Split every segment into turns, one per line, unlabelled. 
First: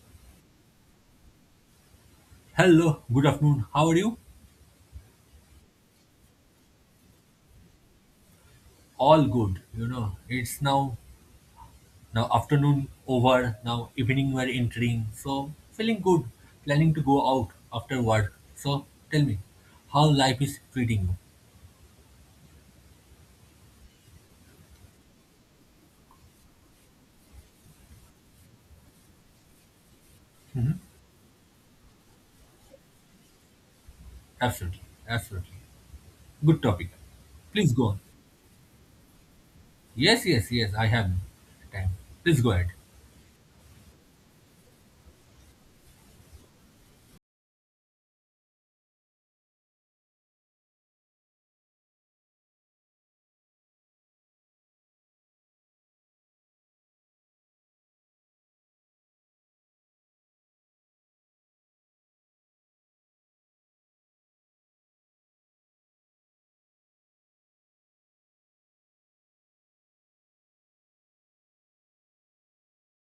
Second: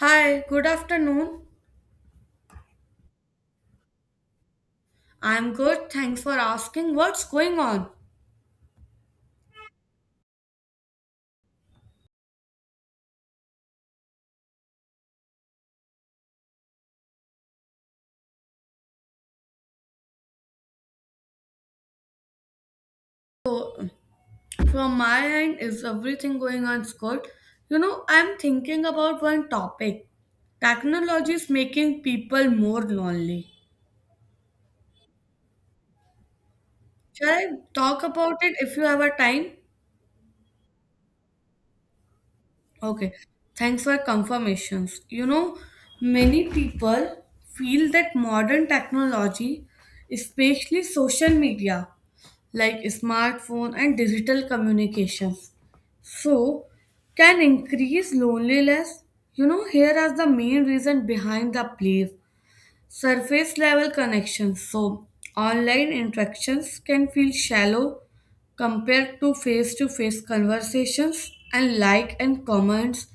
Hi, good afternoon.
Hello, good afternoon. How are you?
I'm good. Thanks for asking. What's going on?
All good. You know, it's now afternoon over. Now evening we're entering. So feeling good. Planning to go out after work. So tell me, how life is treating you?
So, from my end, is everything going on good? You know, I'm thinking about one topic. Technology is making people more lonely.
Absolutely, absolutely. Good topic.
Shall I
Please go on.
talk about it if you have a time?
Yes, yes, yes. I have time. Please go ahead.
Okay. Thanks for confirmations. You know, many people feel that modern technology, especially social media, like smartphone and digital communications so can increase loneliness, you know, here is the main reason behind the place surface level connections. So online interactions can feel shallow compared to face conversations, and like and comments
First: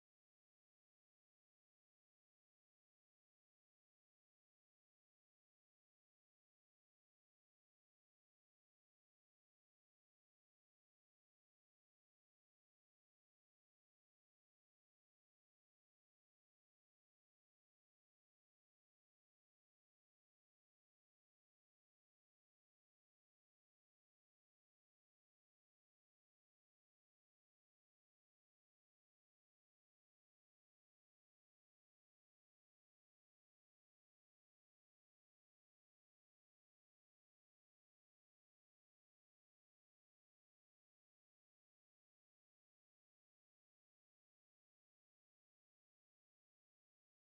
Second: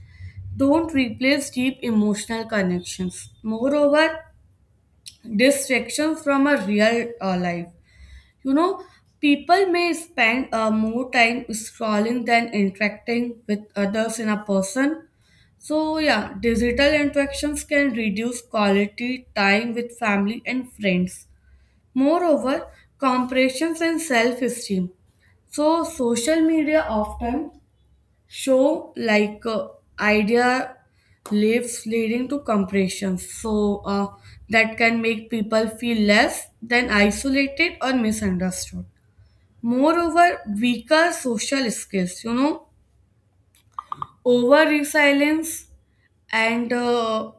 don't replace deep emotional connections. Moreover, distractions from a real life, you know, people may spend more time scrolling than interacting with others in a person. So, yeah, digital interactions can reduce quality time with family and friends. Moreover, comparisons and self esteem. So, social media often show like idea lives leading to comparisons. So, that can make people feel less than isolated or misunderstood. Moreover, weaker social skills, you know, over resilience and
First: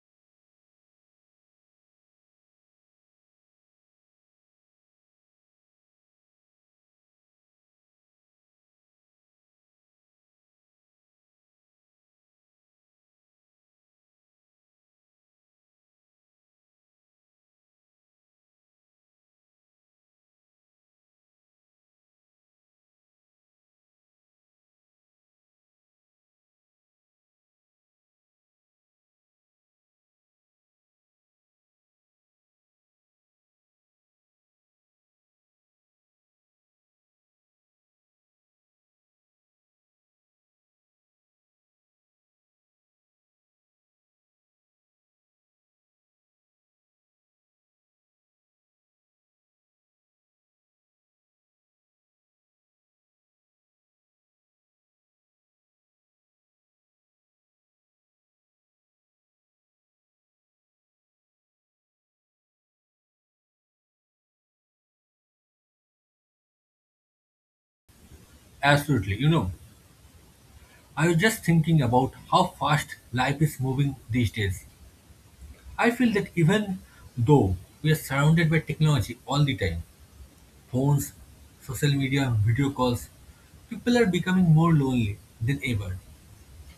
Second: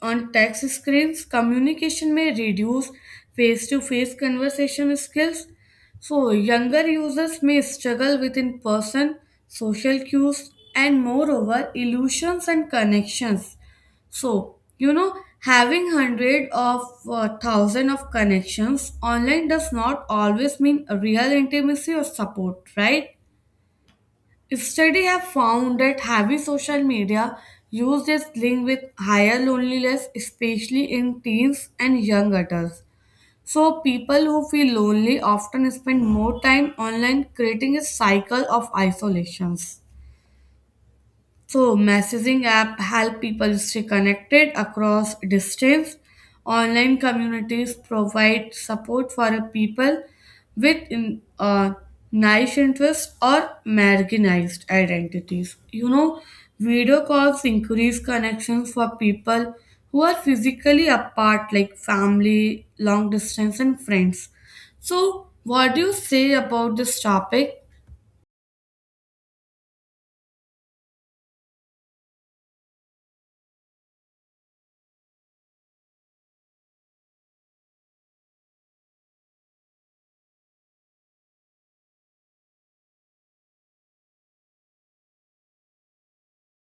on text screens, communication may reduce face to face conversation skills. So, younger users may struggle with in person social cues and, moreover, illusions and connections. So, you know, having hundred of thousand of connections online does not always mean a real intimacy or support, right? Studies have found that heavy social media use is linked with higher loneliness, especially in teens and young adults. So, people who feel lonely often spend more time online, creating a cycle of isolations. So messaging app help people stay connected across distance. Online communities provide support for a people with in, niche interests or marginalized identities. You know, video calls increase connections for people who are physically apart, like family, long distance, and friends. So, what do you say about this topic?
Absolutely. You know, I was just thinking about how fast life is moving these days. I feel that even though we are surrounded by technology all the time, phones, social media, video calls, people are becoming more lonely than ever.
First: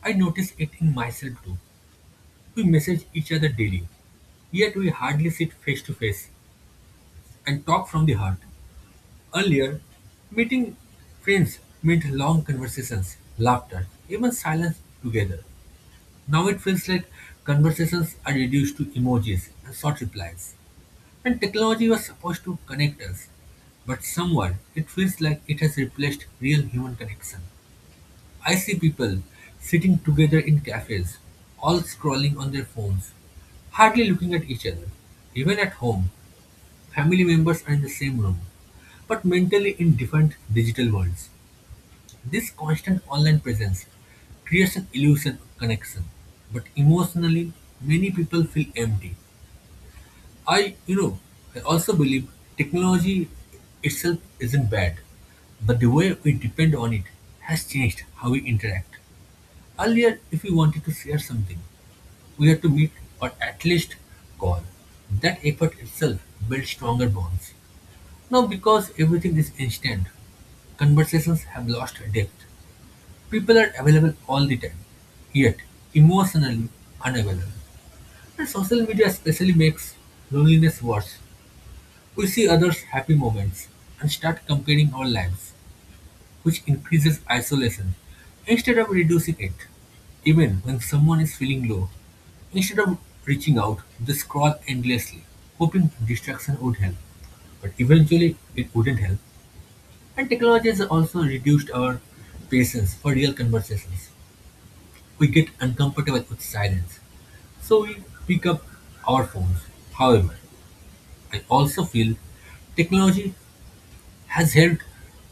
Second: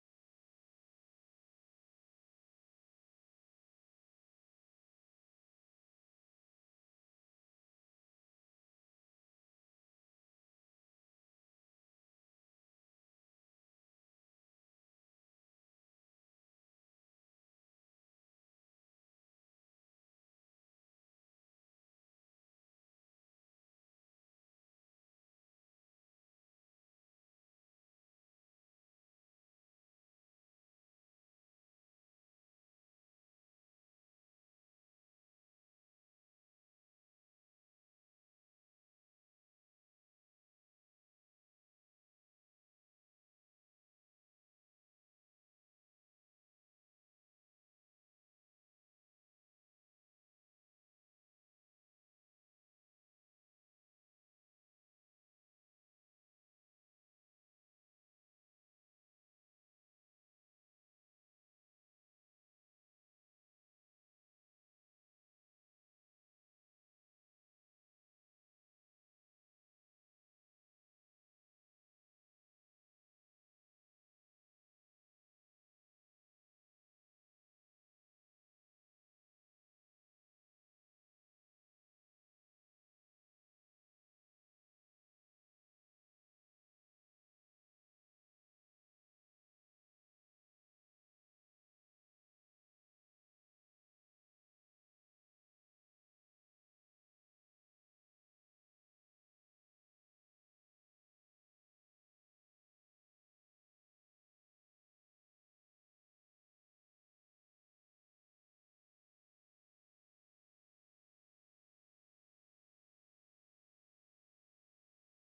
I notice it in myself too. We message each other daily, yet we hardly sit face to face and talk from the heart. Earlier, meeting friends meant long conversations, laughter, even silence together. Now it feels like conversations are reduced to emojis and short replies. And technology was supposed to connect us, but somewhere it feels like it has replaced real human connection. I see people sitting together in cafes, all scrolling on their phones, hardly looking at each other. Even at home, family members are in the same room, but mentally in different digital worlds. This constant online presence creates an illusion of connection, but emotionally, many people feel empty. I, you know, I also believe technology itself isn't bad, but the way we depend on it has changed how we interact. Earlier, if we wanted to share something, we had to meet or at least call. That effort itself built stronger bonds. Now, because everything is instant, conversations have lost depth. People are available all the time, yet emotionally unavailable. And social media especially makes loneliness worse. We see others' happy moments and start comparing our lives, which increases isolation instead of reducing it. Even when someone is feeling low, instead of reaching out, they scroll endlessly, hoping distraction would help. But eventually, it wouldn't help. And technology has also reduced our patience for real conversations. We get uncomfortable with silence, so we pick up our phones. However, I also feel technology has helped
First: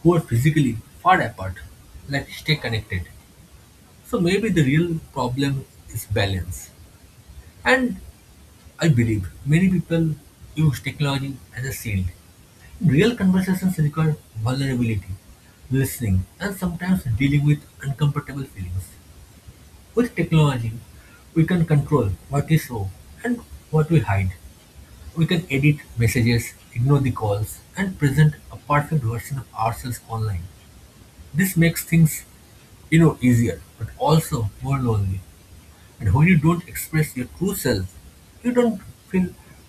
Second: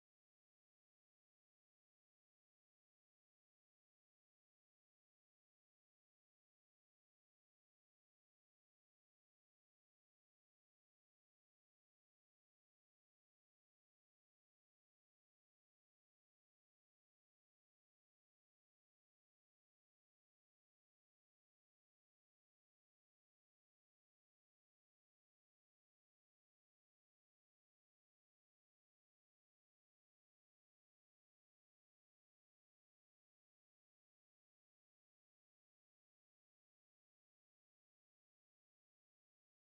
who are physically far apart, like stay connected. So maybe the real problem is balance, and I believe many people use technology as a shield. Real conversations require vulnerability, listening, and sometimes dealing with uncomfortable feelings. With technology, we can control what we show and what we hide. We can edit messages, ignore the calls, and present a perfect version of ourselves online. This makes things easier, but also more lonely. And when you don't express your true self, you don't feel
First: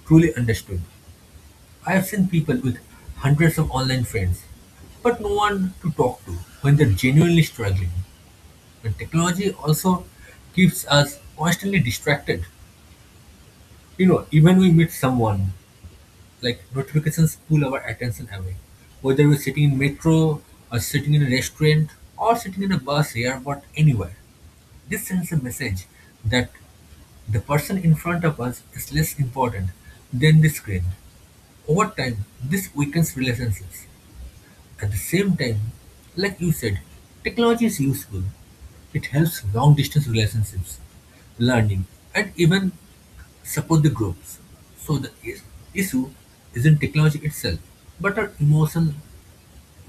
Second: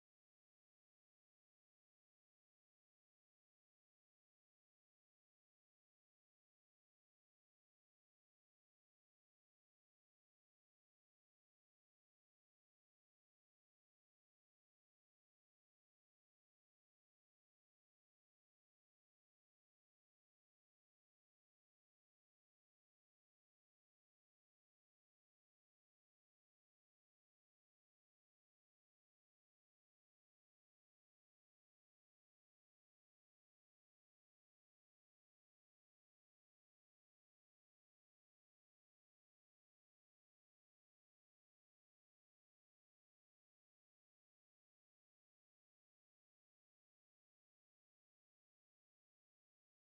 truly understood. I have seen people with hundreds of online friends, but no one to talk to when they're genuinely struggling. And technology also keeps us constantly distracted. You know, even we meet someone, like notifications pull our attention away. Whether we're sitting in metro, or sitting in a restaurant, or sitting in a bus, airport, anywhere, this sends a message that the person in front of us is less important than the screen. Over time, this weakens relationships. At the same time, like you said, technology is useful. It helps long distance relationships, learning, and even support the groups. So the issue isn't technology itself, but our emotional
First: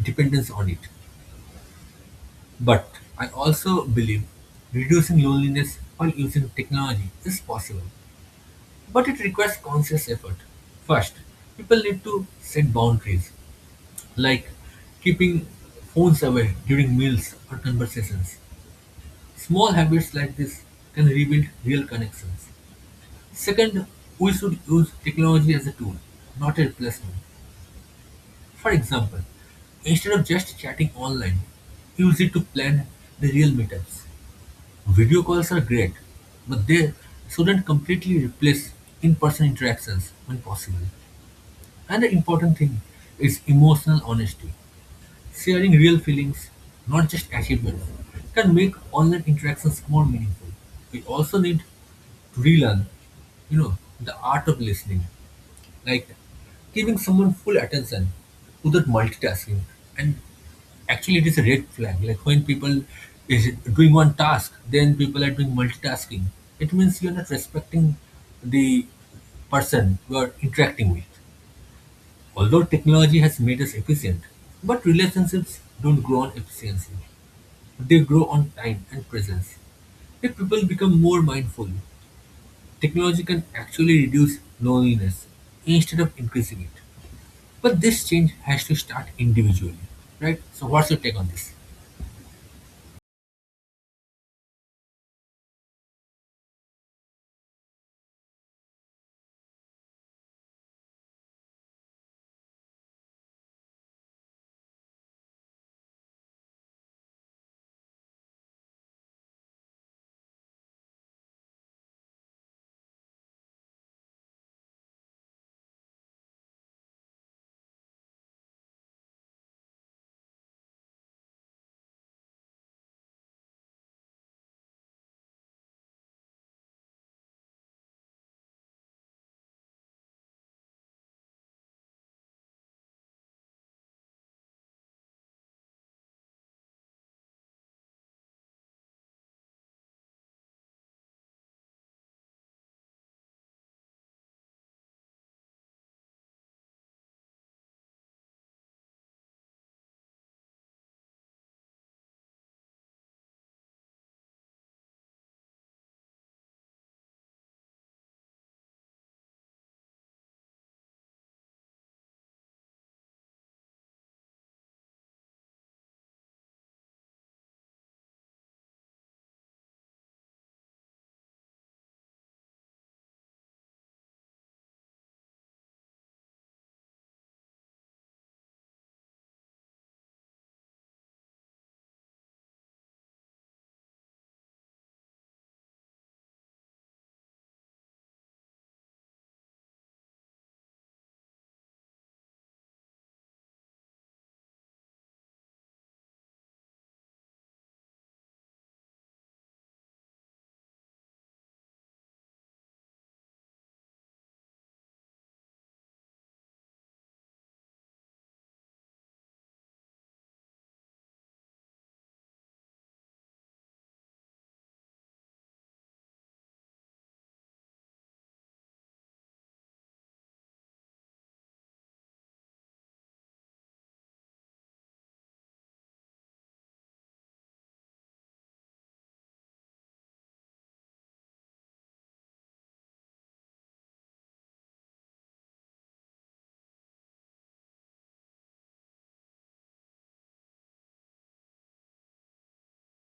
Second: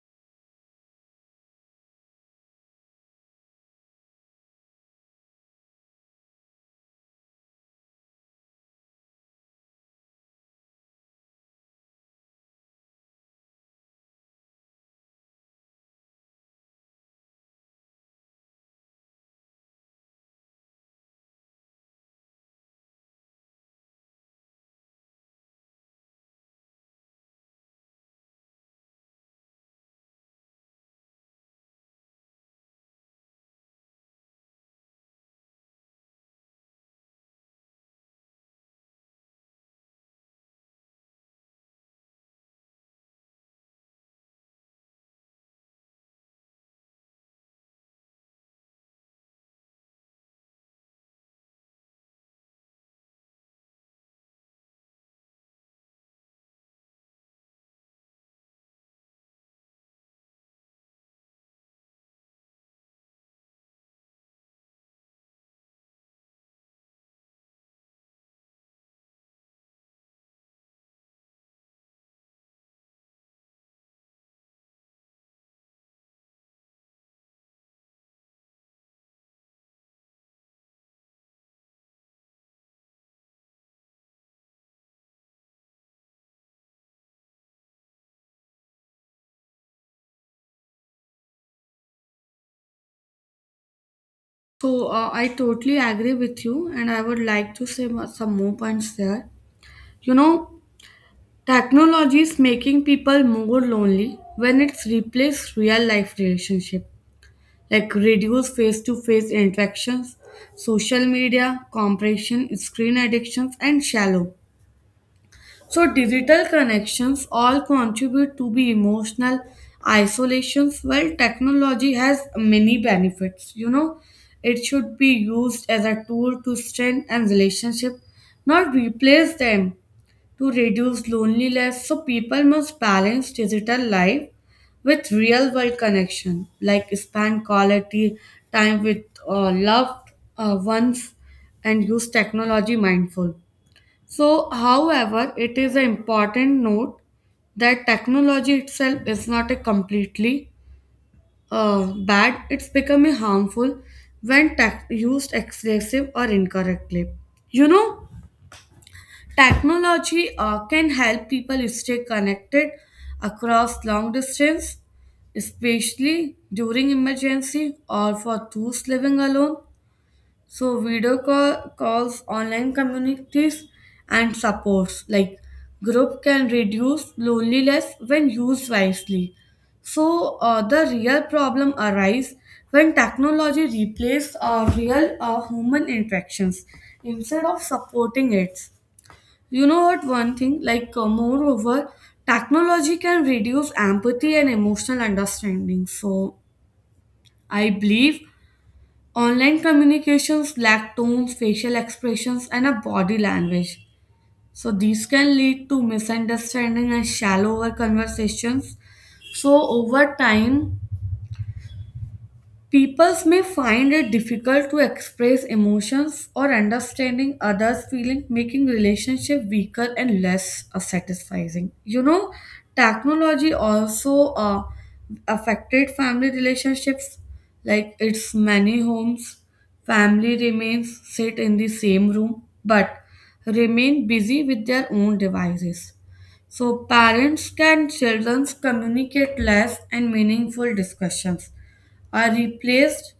dependence on it. But I also believe reducing loneliness while using technology is possible, but it requires conscious effort. First, people need to set boundaries like keeping phones away during meals or conversations. Small habits like this can rebuild real connections. Second, we should use technology as a tool, not a replacement. For example, instead of just chatting online, use it to plan the real meetups. Video calls are great, but they shouldn't completely replace in person interactions when possible. And the important thing is emotional honesty. Sharing real feelings, not just achievements, can make online interactions more meaningful. We also need to relearn, you know, the art of listening, like giving someone full attention without multitasking. And actually, it is a red flag. Like when people is doing one task, then people are doing multitasking. It means you are not respecting the person you are interacting with. Although technology has made us efficient, but relationships don't grow on efficiency. They grow on time and presence. If people become more mindful, technology can actually reduce loneliness instead of increasing it. But this change has to start individually, right? So, what's your take on this?
So I totally agree with you, and I would like to say some more points there. You know, technology is making people more lonely when it's replaced real life relationship, like reduce face to face interactions, social media, compression, screen addictions, and shallow so digital connections all contribute to be emotional isolations. Well, technology has many benefits. You know, it should be used as a tool to strengthen relationship, not replace them. To reduce loneliness, so people must balance digital life with real world connection, like spend quality time with loved ones and use technology mindful. So, however, it is an important note that technology itself is not a completely bad, it's becoming harmful when tech used excessive or incorrectly. You know, technology can help people stay connected across long distance, especially during emergency or for those living alone. So video call calls online communities and supports like group can reduce loneliness when used wisely. So the real problem arises when technology replaces real human interactions instead of supporting it. You know what? One thing like Moreover, technology can reduce empathy and emotional understanding. So I believe online communications lack tones, facial expressions, and a body language. So these can lead to misunderstanding and shallower conversations. So over time, peoples may find it difficult to express emotions or understanding others' feelings, making relationship weaker and less satisfying. You know, technology also affected family relationships. Like it's many homes, family remains sit in the same room but remain busy with their own devices. So parents and children communicate less and meaningful discussions are replaced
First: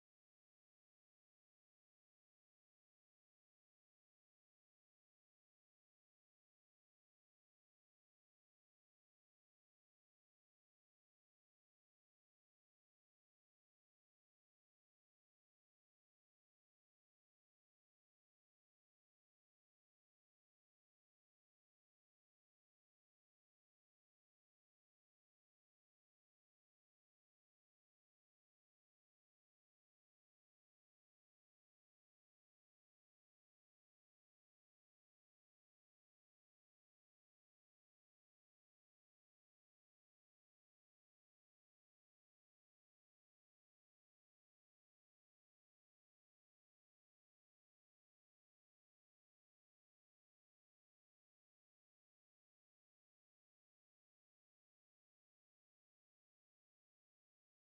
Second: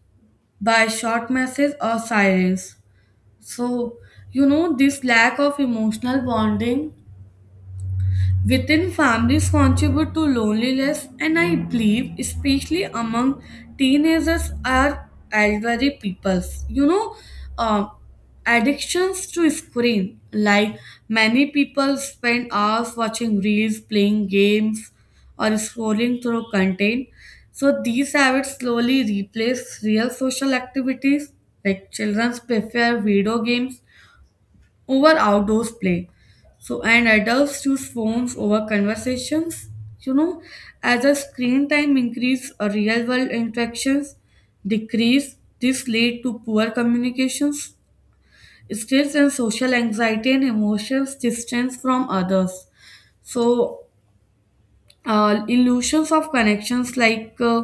by short messages or sirens. So, you know, this lack of emotional bonding within families contribute to loneliness, and I believe especially among teenagers are elderly peoples. You know, uh, addictions to screen, like many people spend hours watching reels, playing games, or scrolling through content. So these habits slowly replace real social activities, like children prefer video games over outdoors play. So, and adults choose phones over conversations. You know, as a screen time increase, real world interactions decrease. This lead to poor communications, stress and social anxiety and emotions distance from others. So, illusions of connections, like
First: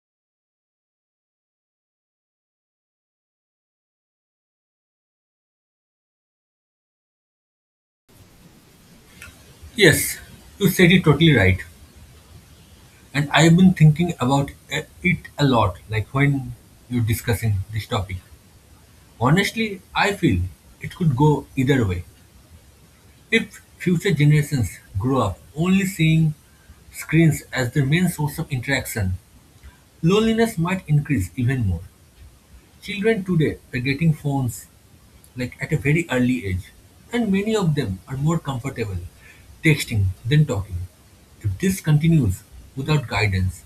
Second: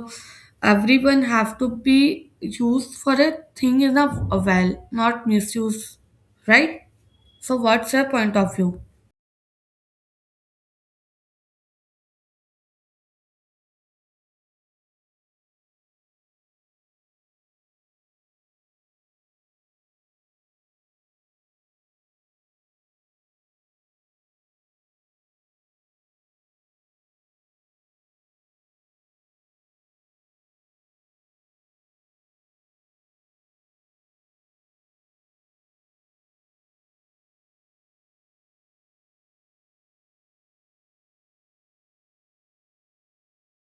everyone have to be used for a thing in a well, not misuse, right? So, what's your point of view?
Yes, you said it totally right. And I've been thinking about it a lot, like when you're discussing this topic. Honestly, I feel it could go either way. If future generations grow up only seeing screens as their main source of interaction, loneliness might increase even more. Children today are getting phones like at a very early age, and many of them are more comfortable texting than talking. If this continues without guidance,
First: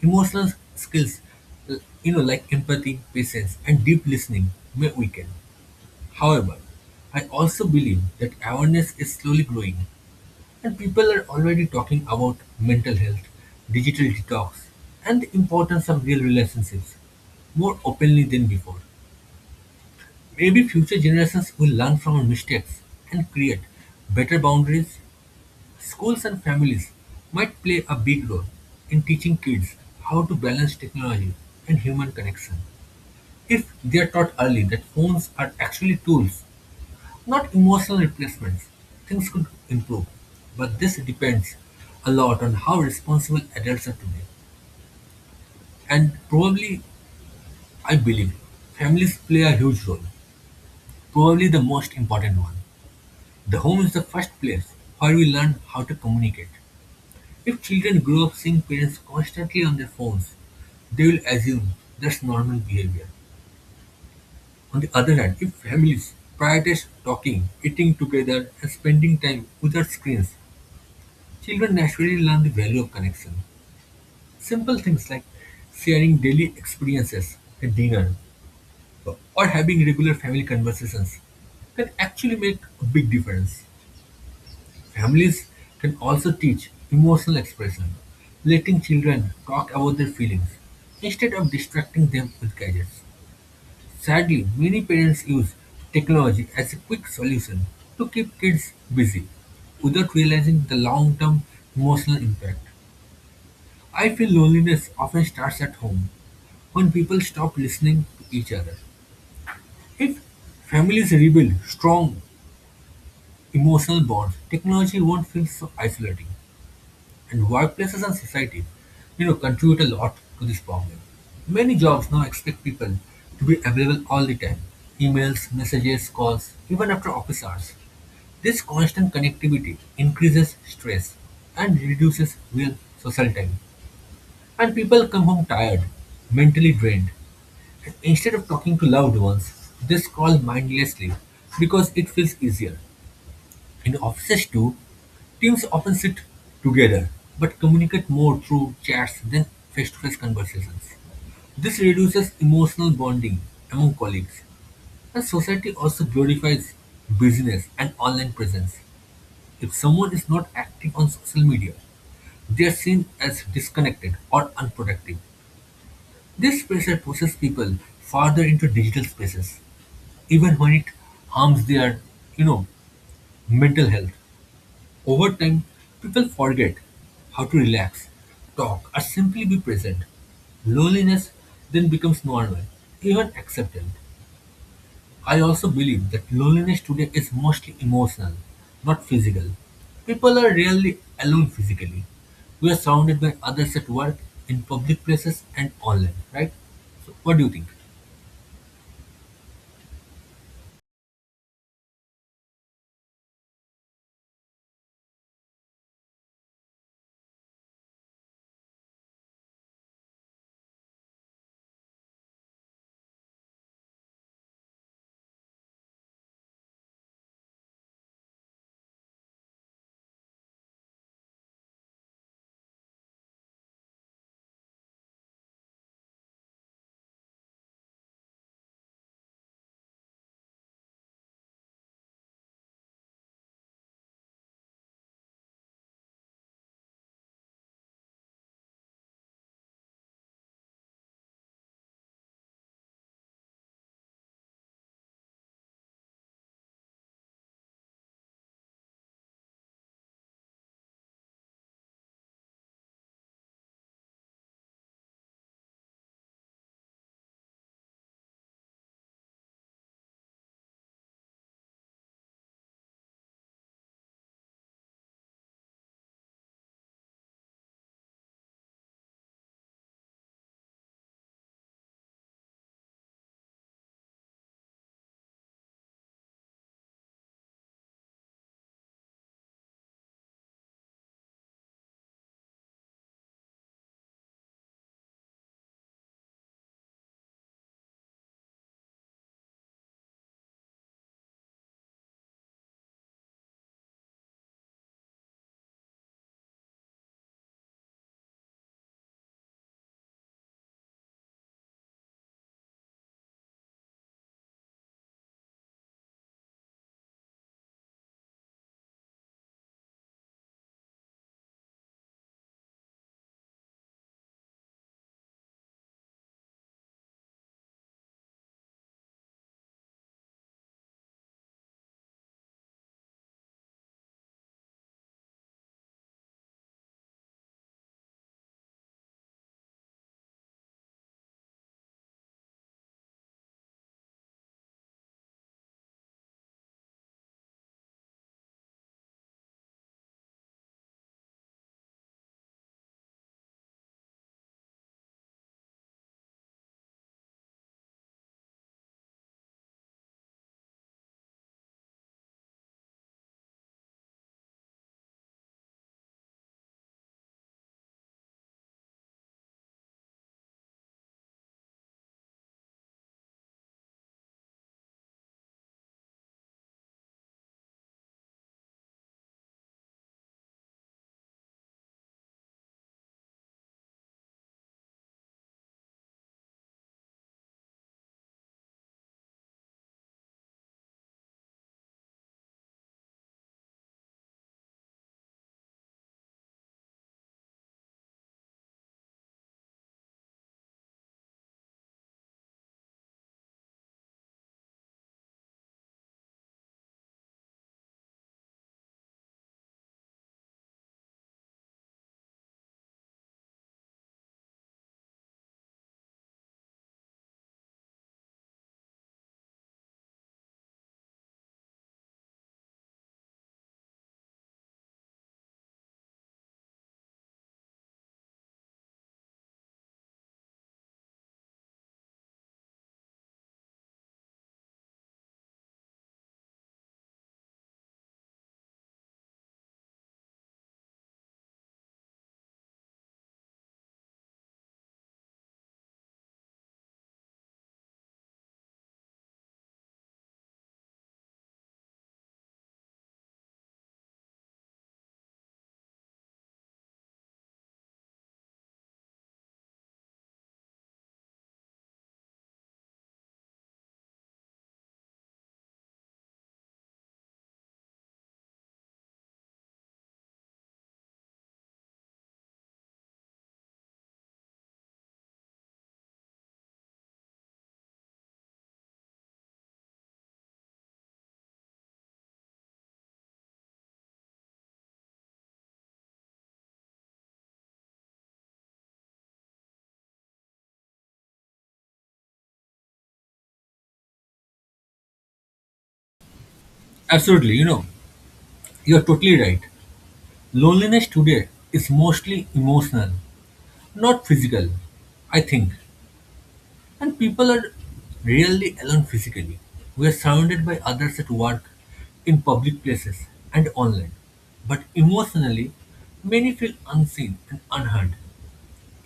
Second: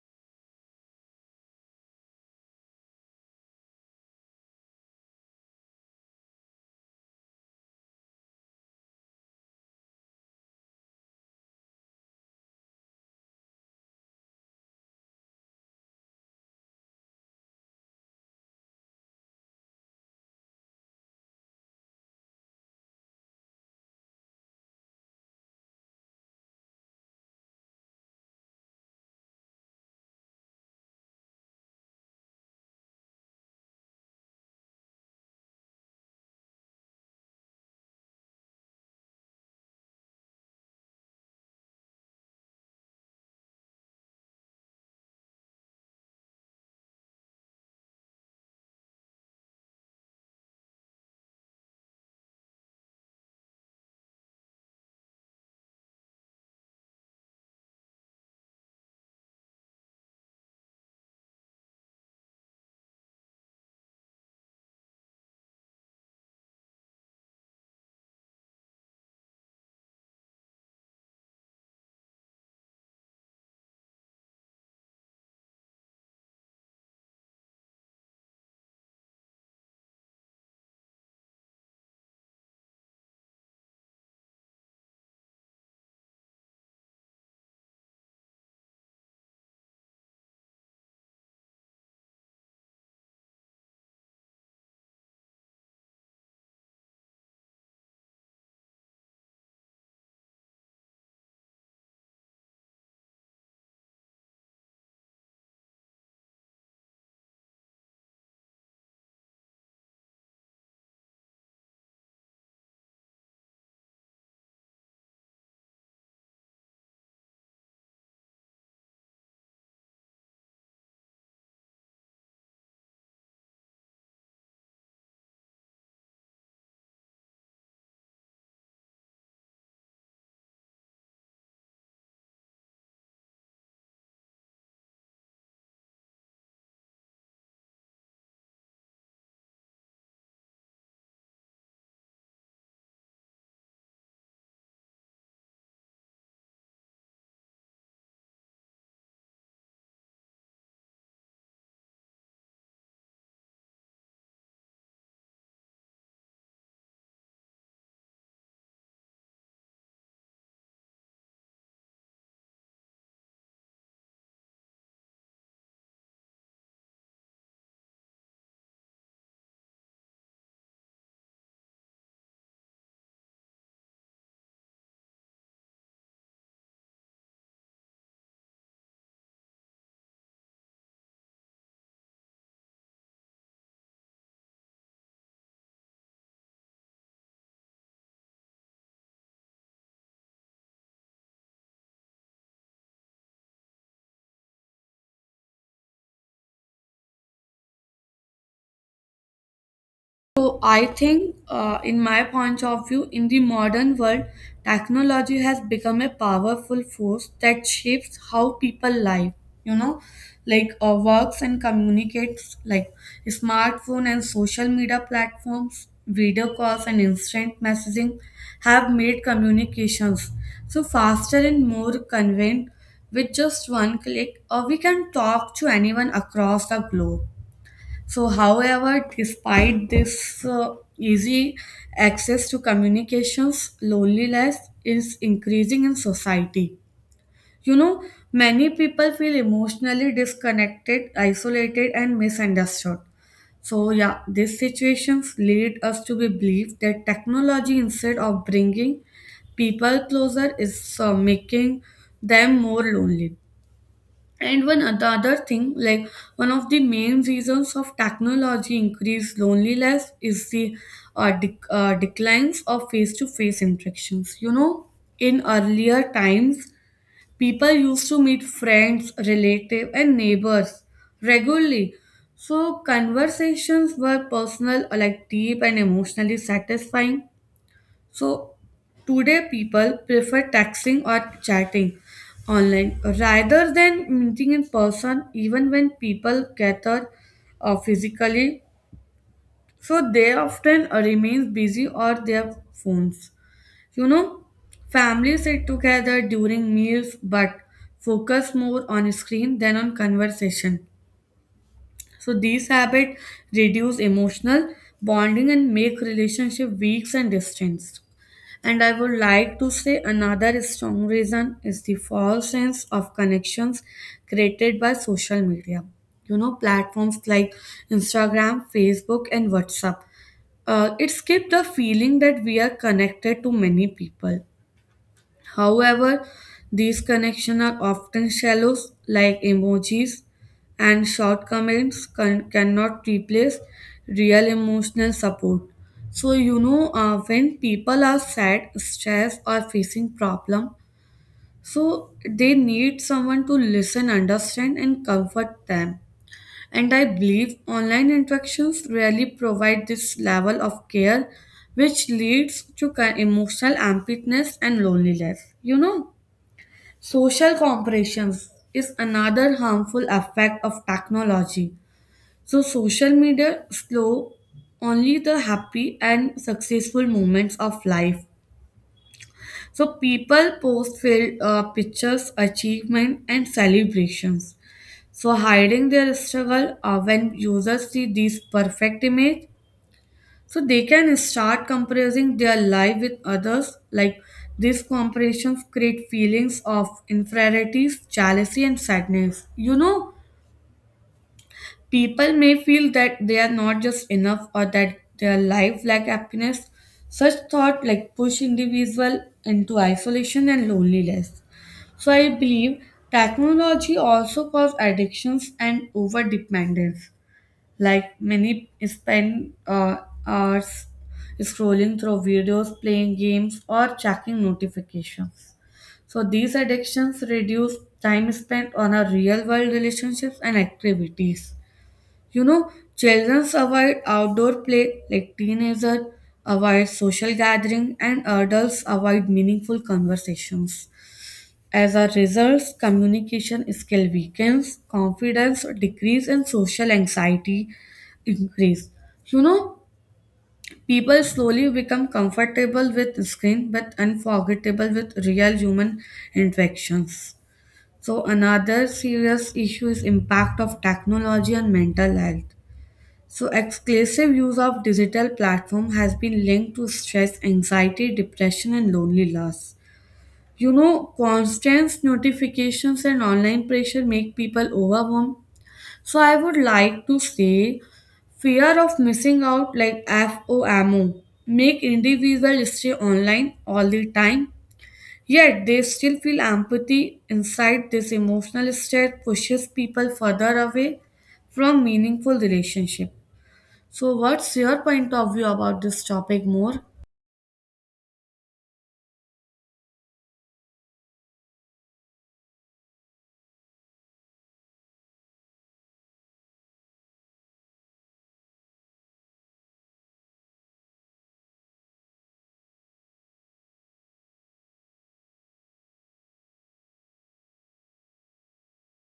emotional skills, like empathy, patience, and deep listening, may weaken. However, I also believe that awareness is slowly growing and people are already talking about mental health, digital detox, and the importance of real relationships more openly than before. Maybe future generations will learn from our mistakes and create better boundaries. Schools and families might play a big role in teaching kids how to balance technology and human connection. If they are taught early that phones are actually tools, not emotional replacements, things could improve, but this depends a lot on how responsible adults are today. And probably, I believe, families play a huge role, probably the most important one. The home is the first place where we learn how to communicate. If children grow up seeing parents constantly on their phones, they will assume that's normal behavior. On the other hand, if families prioritize talking, eating together, and spending time without screens, children naturally learn the value of connection. Simple things like sharing daily experiences at dinner or having regular family conversations can actually make a big difference. Families can also teach emotional expression, letting children talk about their feelings instead of distracting them with gadgets. Sadly, many parents use technology as a quick solution to keep kids busy without realizing the long term emotional impact. I feel loneliness often starts at home, when people stop listening to each other. If families rebuild strong emotional bonds, technology won't feel so isolating. And workplaces and society, you know, contribute a lot to this problem. Many jobs now expect people to be available all the time. Emails, messages, calls, even after office hours. This constant connectivity increases stress and reduces real social time. And people come home tired, mentally drained, and instead of talking to loved ones, they scroll mindlessly because it feels easier. In offices too, teams often sit together but communicate more through chats than face-to-face conversations. This reduces emotional bonding among colleagues, and society also glorifies business and online presence. If someone is not active on social media, they are seen as disconnected or unproductive. This pressure pushes people farther into digital spaces, even when it harms their, you know, mental health. Over time, people forget how to relax, talk, or simply be present. Loneliness then becomes normal, even acceptable. I also believe that loneliness today is mostly emotional, not physical. People are rarely alone physically. We are surrounded by others at work, in public places, and online, right? So, what do you think?
So I think, in my point of view, in the modern world, technology has become a powerful force that shapes how people live. You know, like works and communicates, like smartphone and social media platforms, video calls and instant messaging have made communications so faster and more convenient. With just one click, or we can talk to anyone across the globe. So, however, despite this easy access to communications, loneliness is increasing in society. You know, many people feel emotionally disconnected, isolated, and misunderstood. So, yeah, these situations lead us to be believe that technology, instead of bringing people closer, is making them more lonely. And one the other thing, like one of the main reasons of technology increased loneliness is the declines of face-to-face interactions. You know, in earlier times, people used to meet friends, relatives, and neighbors regularly. So conversations were personal, like deep and emotionally satisfying. So today people prefer texting or chatting online rather than meeting in person. Even when people gather physically, so they often remain busy or their phones. You know, families sit together during meals but focus more on screen than on conversation. So these habits reduce emotional bonding and make relationship weak and distant. And I would like to say another strong reason is the false sense of connections created by social media. You know, platforms like Instagram, Facebook, and WhatsApp. It gives the feeling that we are connected to many people. However, these connections are often shallow, like emojis, and short comments cannot replace real emotional support. So you know, when people are sad, stressed, or facing problem, so they need someone to listen, understand, and comfort them. And I believe online interactions rarely provide this level of care, which leads to emotional emptiness and loneliness. You know. Social compression is another harmful effect of technology. So social media slow only the happy and successful moments of life. So people post filled pictures, achievement, and celebrations. So hiding their struggle. When users see these perfect image, so they can start comparing their life with others. Like these comparisons create feelings of inferiority, jealousy, and sadness. You know, people may feel that they are not just enough or that their life lack happiness. Such thought like push individual into isolation and loneliness. So I believe technology also cause addictions and overdependence. Like many spend hours scrolling through videos, playing games, or checking notifications. So these addictions reduce time spent on our real world relationships and activities. You know, children avoid outdoor play, like teenagers avoid social gathering and adults avoid meaningful conversations. As a result, communication skill weakens, confidence decrease, and social anxiety increase. You know, people slowly become comfortable with screen but unforgettable with real human interactions. So another serious issue is impact of technology on mental health. So exclusive use of digital platform has been linked to stress, anxiety, depression, and loneliness. You know, constant notifications and online pressure make people overwhelmed. So I would like to say fear of missing out like FOMO make individuals stay online all the time. Yet they still feel empathy inside. This emotional state pushes people further away from meaningful relationship. So what's your point of view about this topic more?
Absolutely, you know, you're totally right. Loneliness today is mostly emotional, not physical, I think. And people are rarely alone physically. We are surrounded by others at work, in public places, and online. But emotionally, many feel unseen and unheard.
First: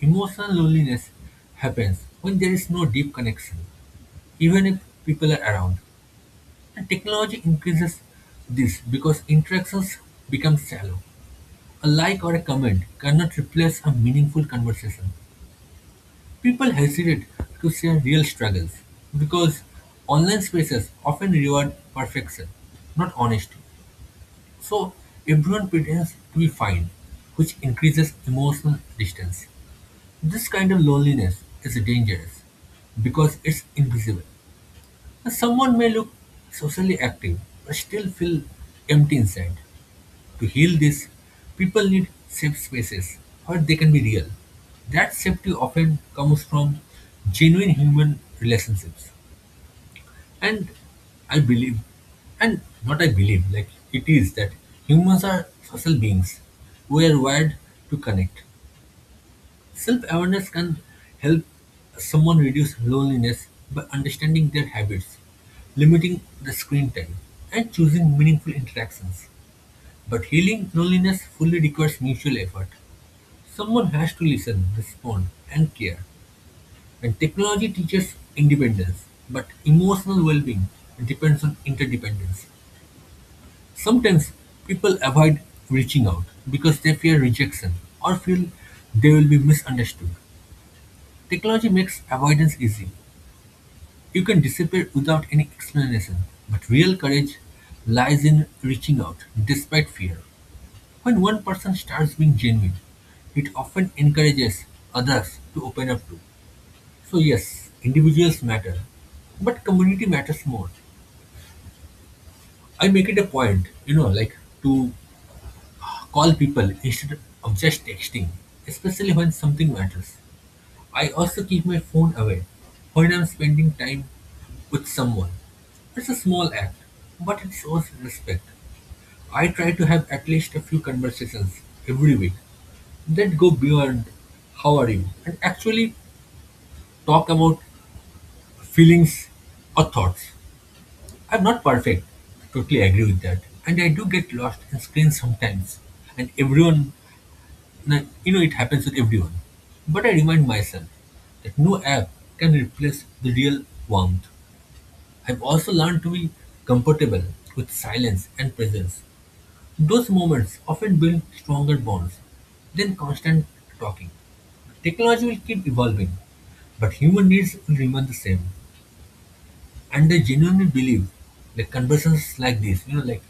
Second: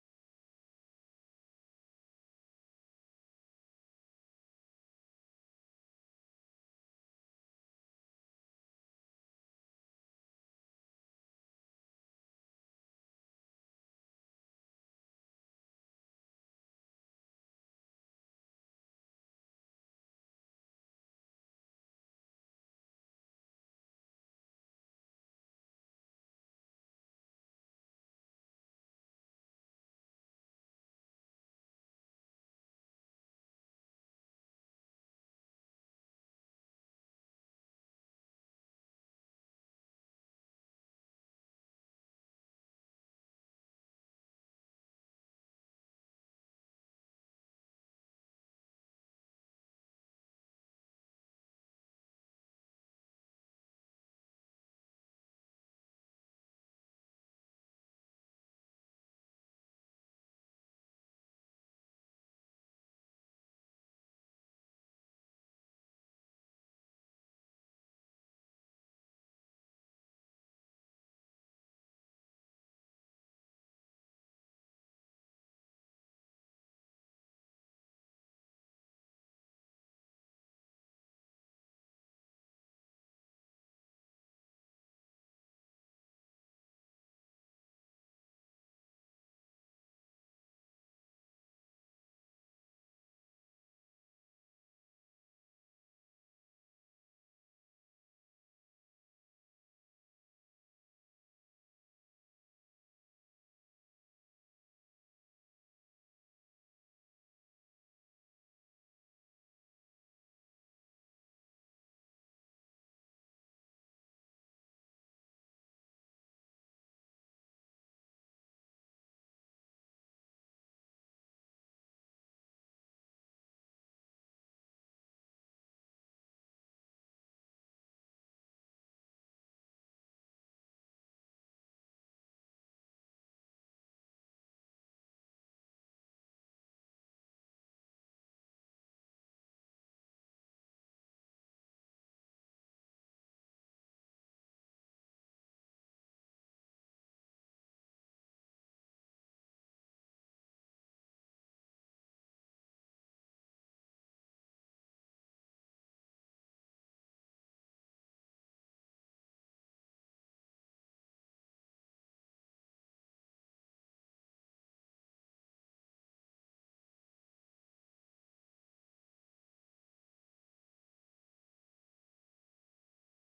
Emotional loneliness happens when there is no deep connection, even if people are around. And technology increases this because interactions become shallow. A like or a comment cannot replace a meaningful conversation. People hesitate to share real struggles because online spaces often reward perfection, not honesty. So everyone pretends to be fine, which increases emotional distance. This kind of loneliness is dangerous because it's invisible. Someone may look socially active but still feel empty inside. To heal this, people need safe spaces where they can be real. That safety often comes from genuine human relationships. And I believe, and not I believe, like it is that humans are social beings. We are wired to connect. Self awareness can help someone reduce loneliness by understanding their habits, limiting the screen time, and choosing meaningful interactions. But healing loneliness fully requires mutual effort. Someone has to listen, respond, and care. And technology teaches independence, but emotional well being depends on interdependence. Sometimes people avoid reaching out because they fear rejection or feel they will be misunderstood. Technology makes avoidance easy. You can disappear without any explanation, but real courage lies in reaching out despite fear. When one person starts being genuine, it often encourages others to open up too. So, yes, individuals matter, but community matters more. I make it a point, you know, like to call people instead of just texting, especially when something matters. I also keep my phone away when I'm spending time with someone. It's a small act, but it shows respect. I try to have at least a few conversations every week that go beyond how are you and actually talk about feelings or thoughts. I'm not perfect. I totally agree with that. And I do get lost in screens sometimes. And everyone, it happens with everyone. But I remind myself that no app can replace the real warmth. I've also learned to be comfortable with silence and presence. Those moments often build stronger bonds than constant talking. Technology will keep evolving, but human needs will remain the same. And I genuinely believe that conversations like this, you know, like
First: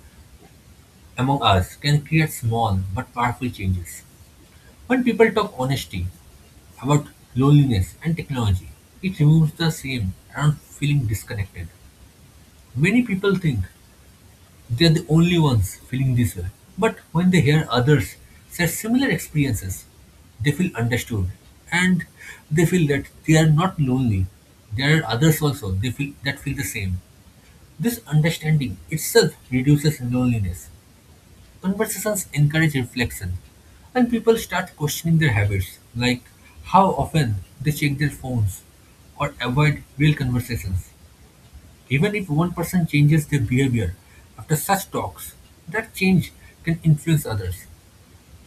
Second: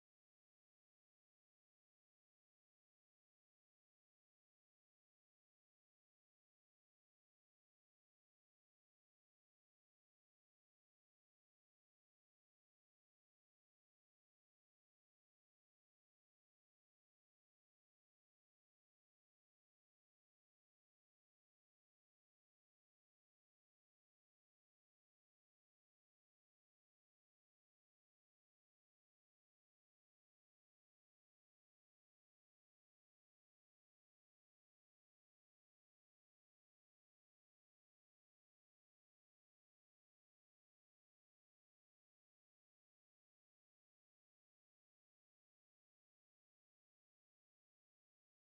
among us, can create small but powerful changes. When people talk honesty about loneliness and technology, it removes the shame around feeling disconnected. Many people think they are the only ones feeling this way. But when they hear others share similar experiences, they feel understood and they feel that they are not lonely. There are others also they feel that feel the same. This understanding itself reduces loneliness. Conversations encourage reflection and people start questioning their habits, like how often they check their phones or avoid real conversations. Even if one person changes their behavior after such talks, that change can influence others.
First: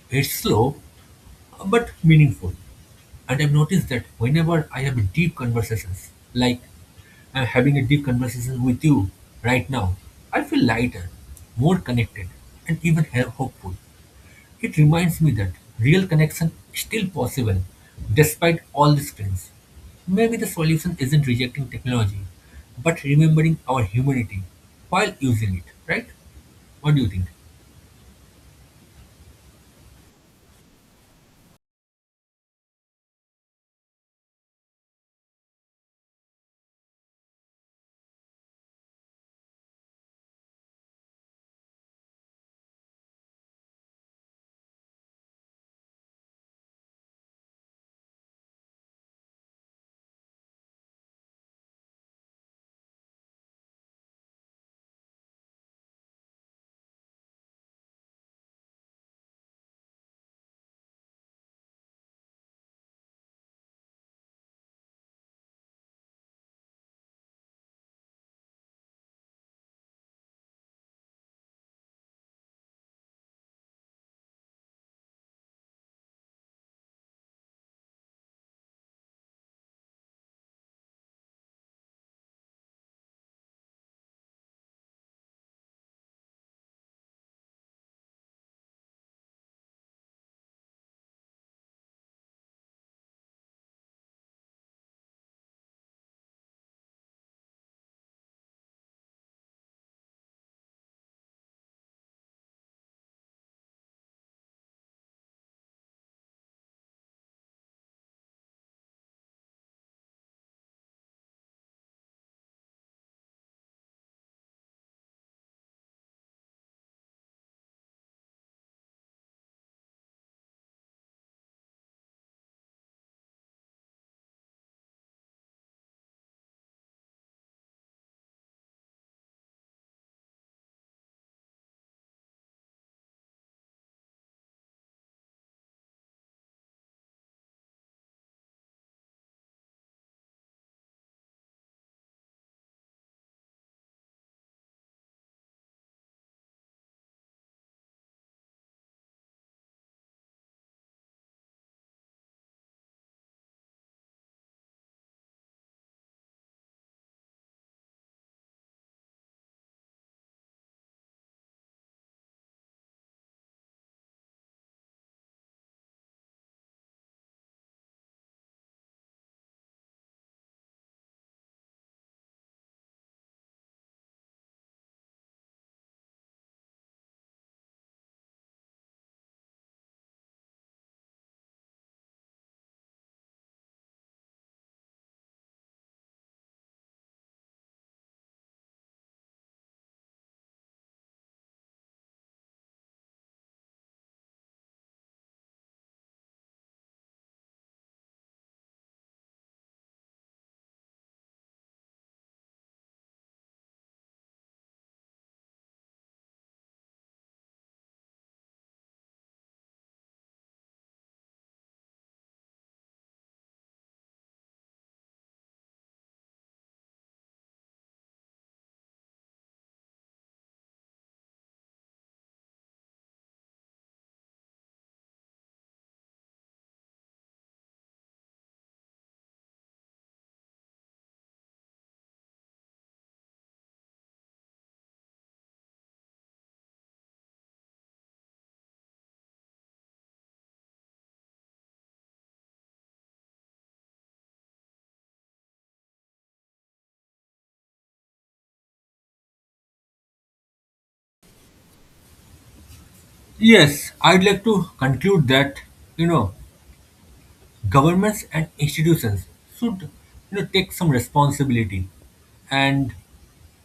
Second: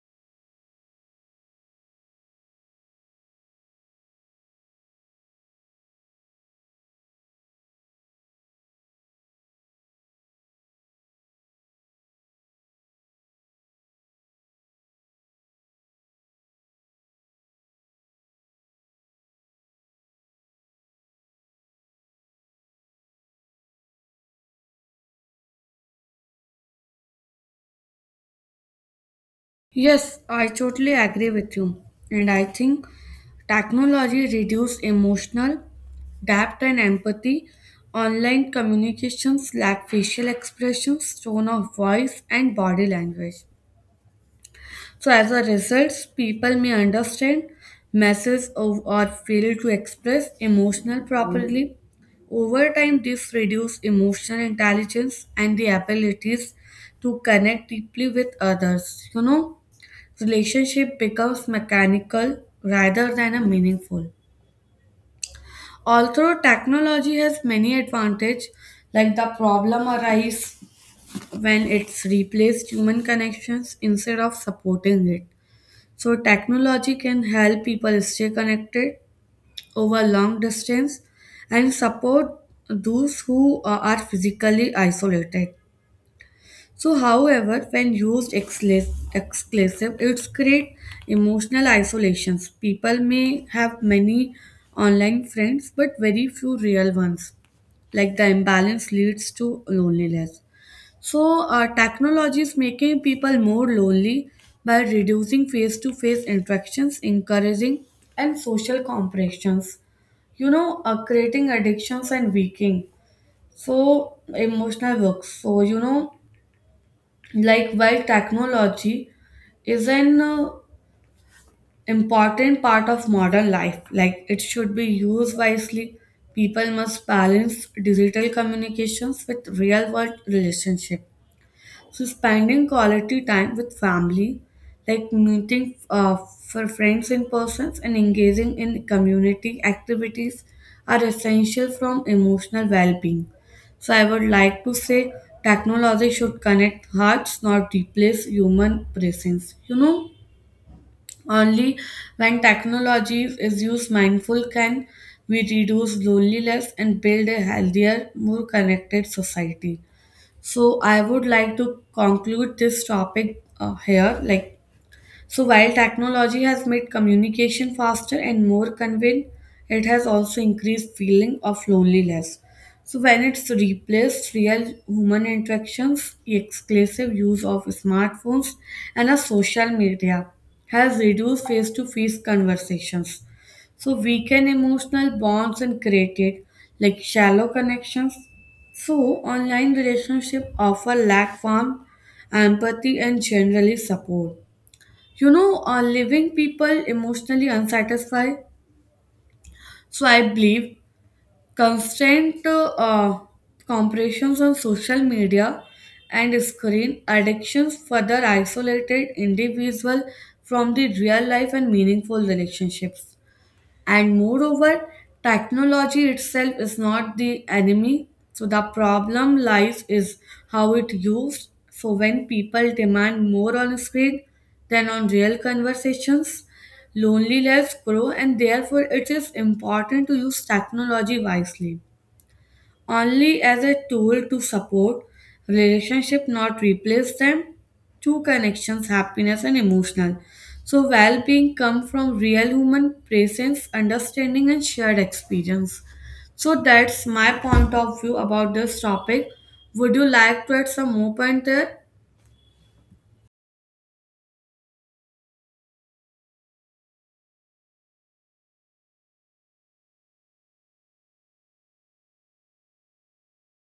It's slow but meaningful. And I've noticed that whenever I have deep conversations, like I'm having a deep conversation with you right now, I feel lighter, more connected, and even hopeful. It reminds me that real connection is still possible despite all the screens. Maybe the solution isn't rejecting technology, but remembering our humanity while using it, right? What do you think?
Yes, I totally agree with you. And I think technology reduces emotional depth and empathy. Online communications lack facial expressions, tone of voice, and body language. So, as a result, people may understand messages or fail to express emotional properly. Over time, this reduces emotional intelligence and the abilities to connect deeply with others. You know, relationship becomes mechanical rather than a meaningful. Although technology has many advantages, like the problem arises when it's replaced human connections instead of supporting it. So technology can help people stay connected over long distance and support those who are physically isolated. So, however, when used exclusive, it's create emotional isolations. People may have many online friends, but very few real ones. Like the imbalance leads to loneliness. So, technology is making people more lonely by reducing face-to-face interactions, encouraging and social compressions, you know, creating addictions and weakening. So emotional works. So you know, like, while technology is an important part of modern life, like it should be used wisely, people must balance digital communications with real world relationships. So spending quality time with family, like meeting for friends in person and engaging in community activities are essential from emotional well-being. So I would like to say technology should connect hearts, not replace human presence. You know, only when technology is used mindful can we reduce loneliness and build a healthier, more connected society. So I would like to conclude this topic here. Like so while technology has made communication faster and more convenient, it has also increased feeling of loneliness. So when it's replaced real human interactions, the exclusive use of smartphones and a social media has reduced face-to-face conversations. So weaken emotional bonds and created like shallow connections. So online relationship offer lack warmth, empathy, and generally support. You know, leaving people emotionally unsatisfied. So I believe constant comparisons on social media and screen addictions further isolated individual from the real life and meaningful relationships. And moreover, technology itself is not the enemy, so the problem lies is how it used. So when people demand more on screen than on real conversations, loneliness grow, and therefore it is important to use technology wisely, only as a tool to support relationship, not replace them. Two connections happiness and emotional, so well-being come from real human presence, understanding, and shared experience. So that's my point of view about this topic. Would you like to add some more point there?
Yes, I'd like to conclude that, you know, governments and institutions should, you know, take some responsibility, and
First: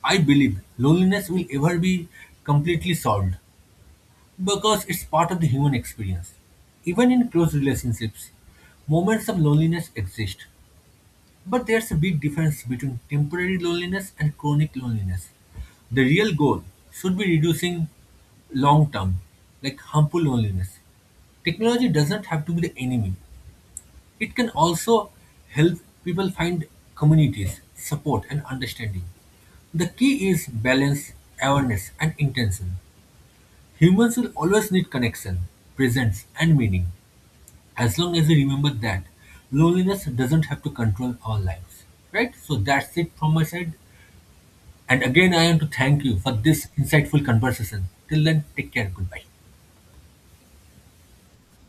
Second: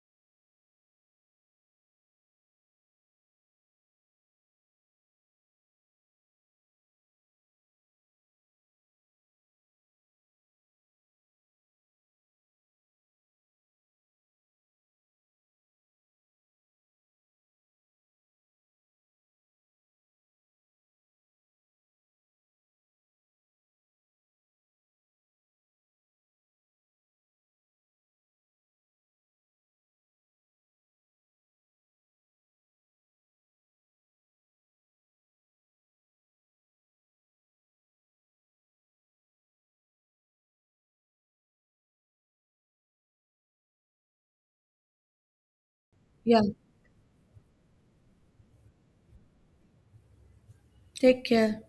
I believe loneliness will ever be completely solved. Because it's part of the human experience. Even in close relationships, moments of loneliness exist. But there's a big difference between temporary loneliness and chronic loneliness. The real goal should be reducing long term, like harmful loneliness. Technology doesn't have to be the enemy, it can also help people find communities, support, and understanding. The key is balance, awareness, and intention. Humans will always need connection, presence, and meaning, as long as we remember that loneliness doesn't have to control our lives. Right? So that's it from my side. And again, I want to thank you for
Yeah,
this insightful conversation. Till then, take care. Goodbye.
take care.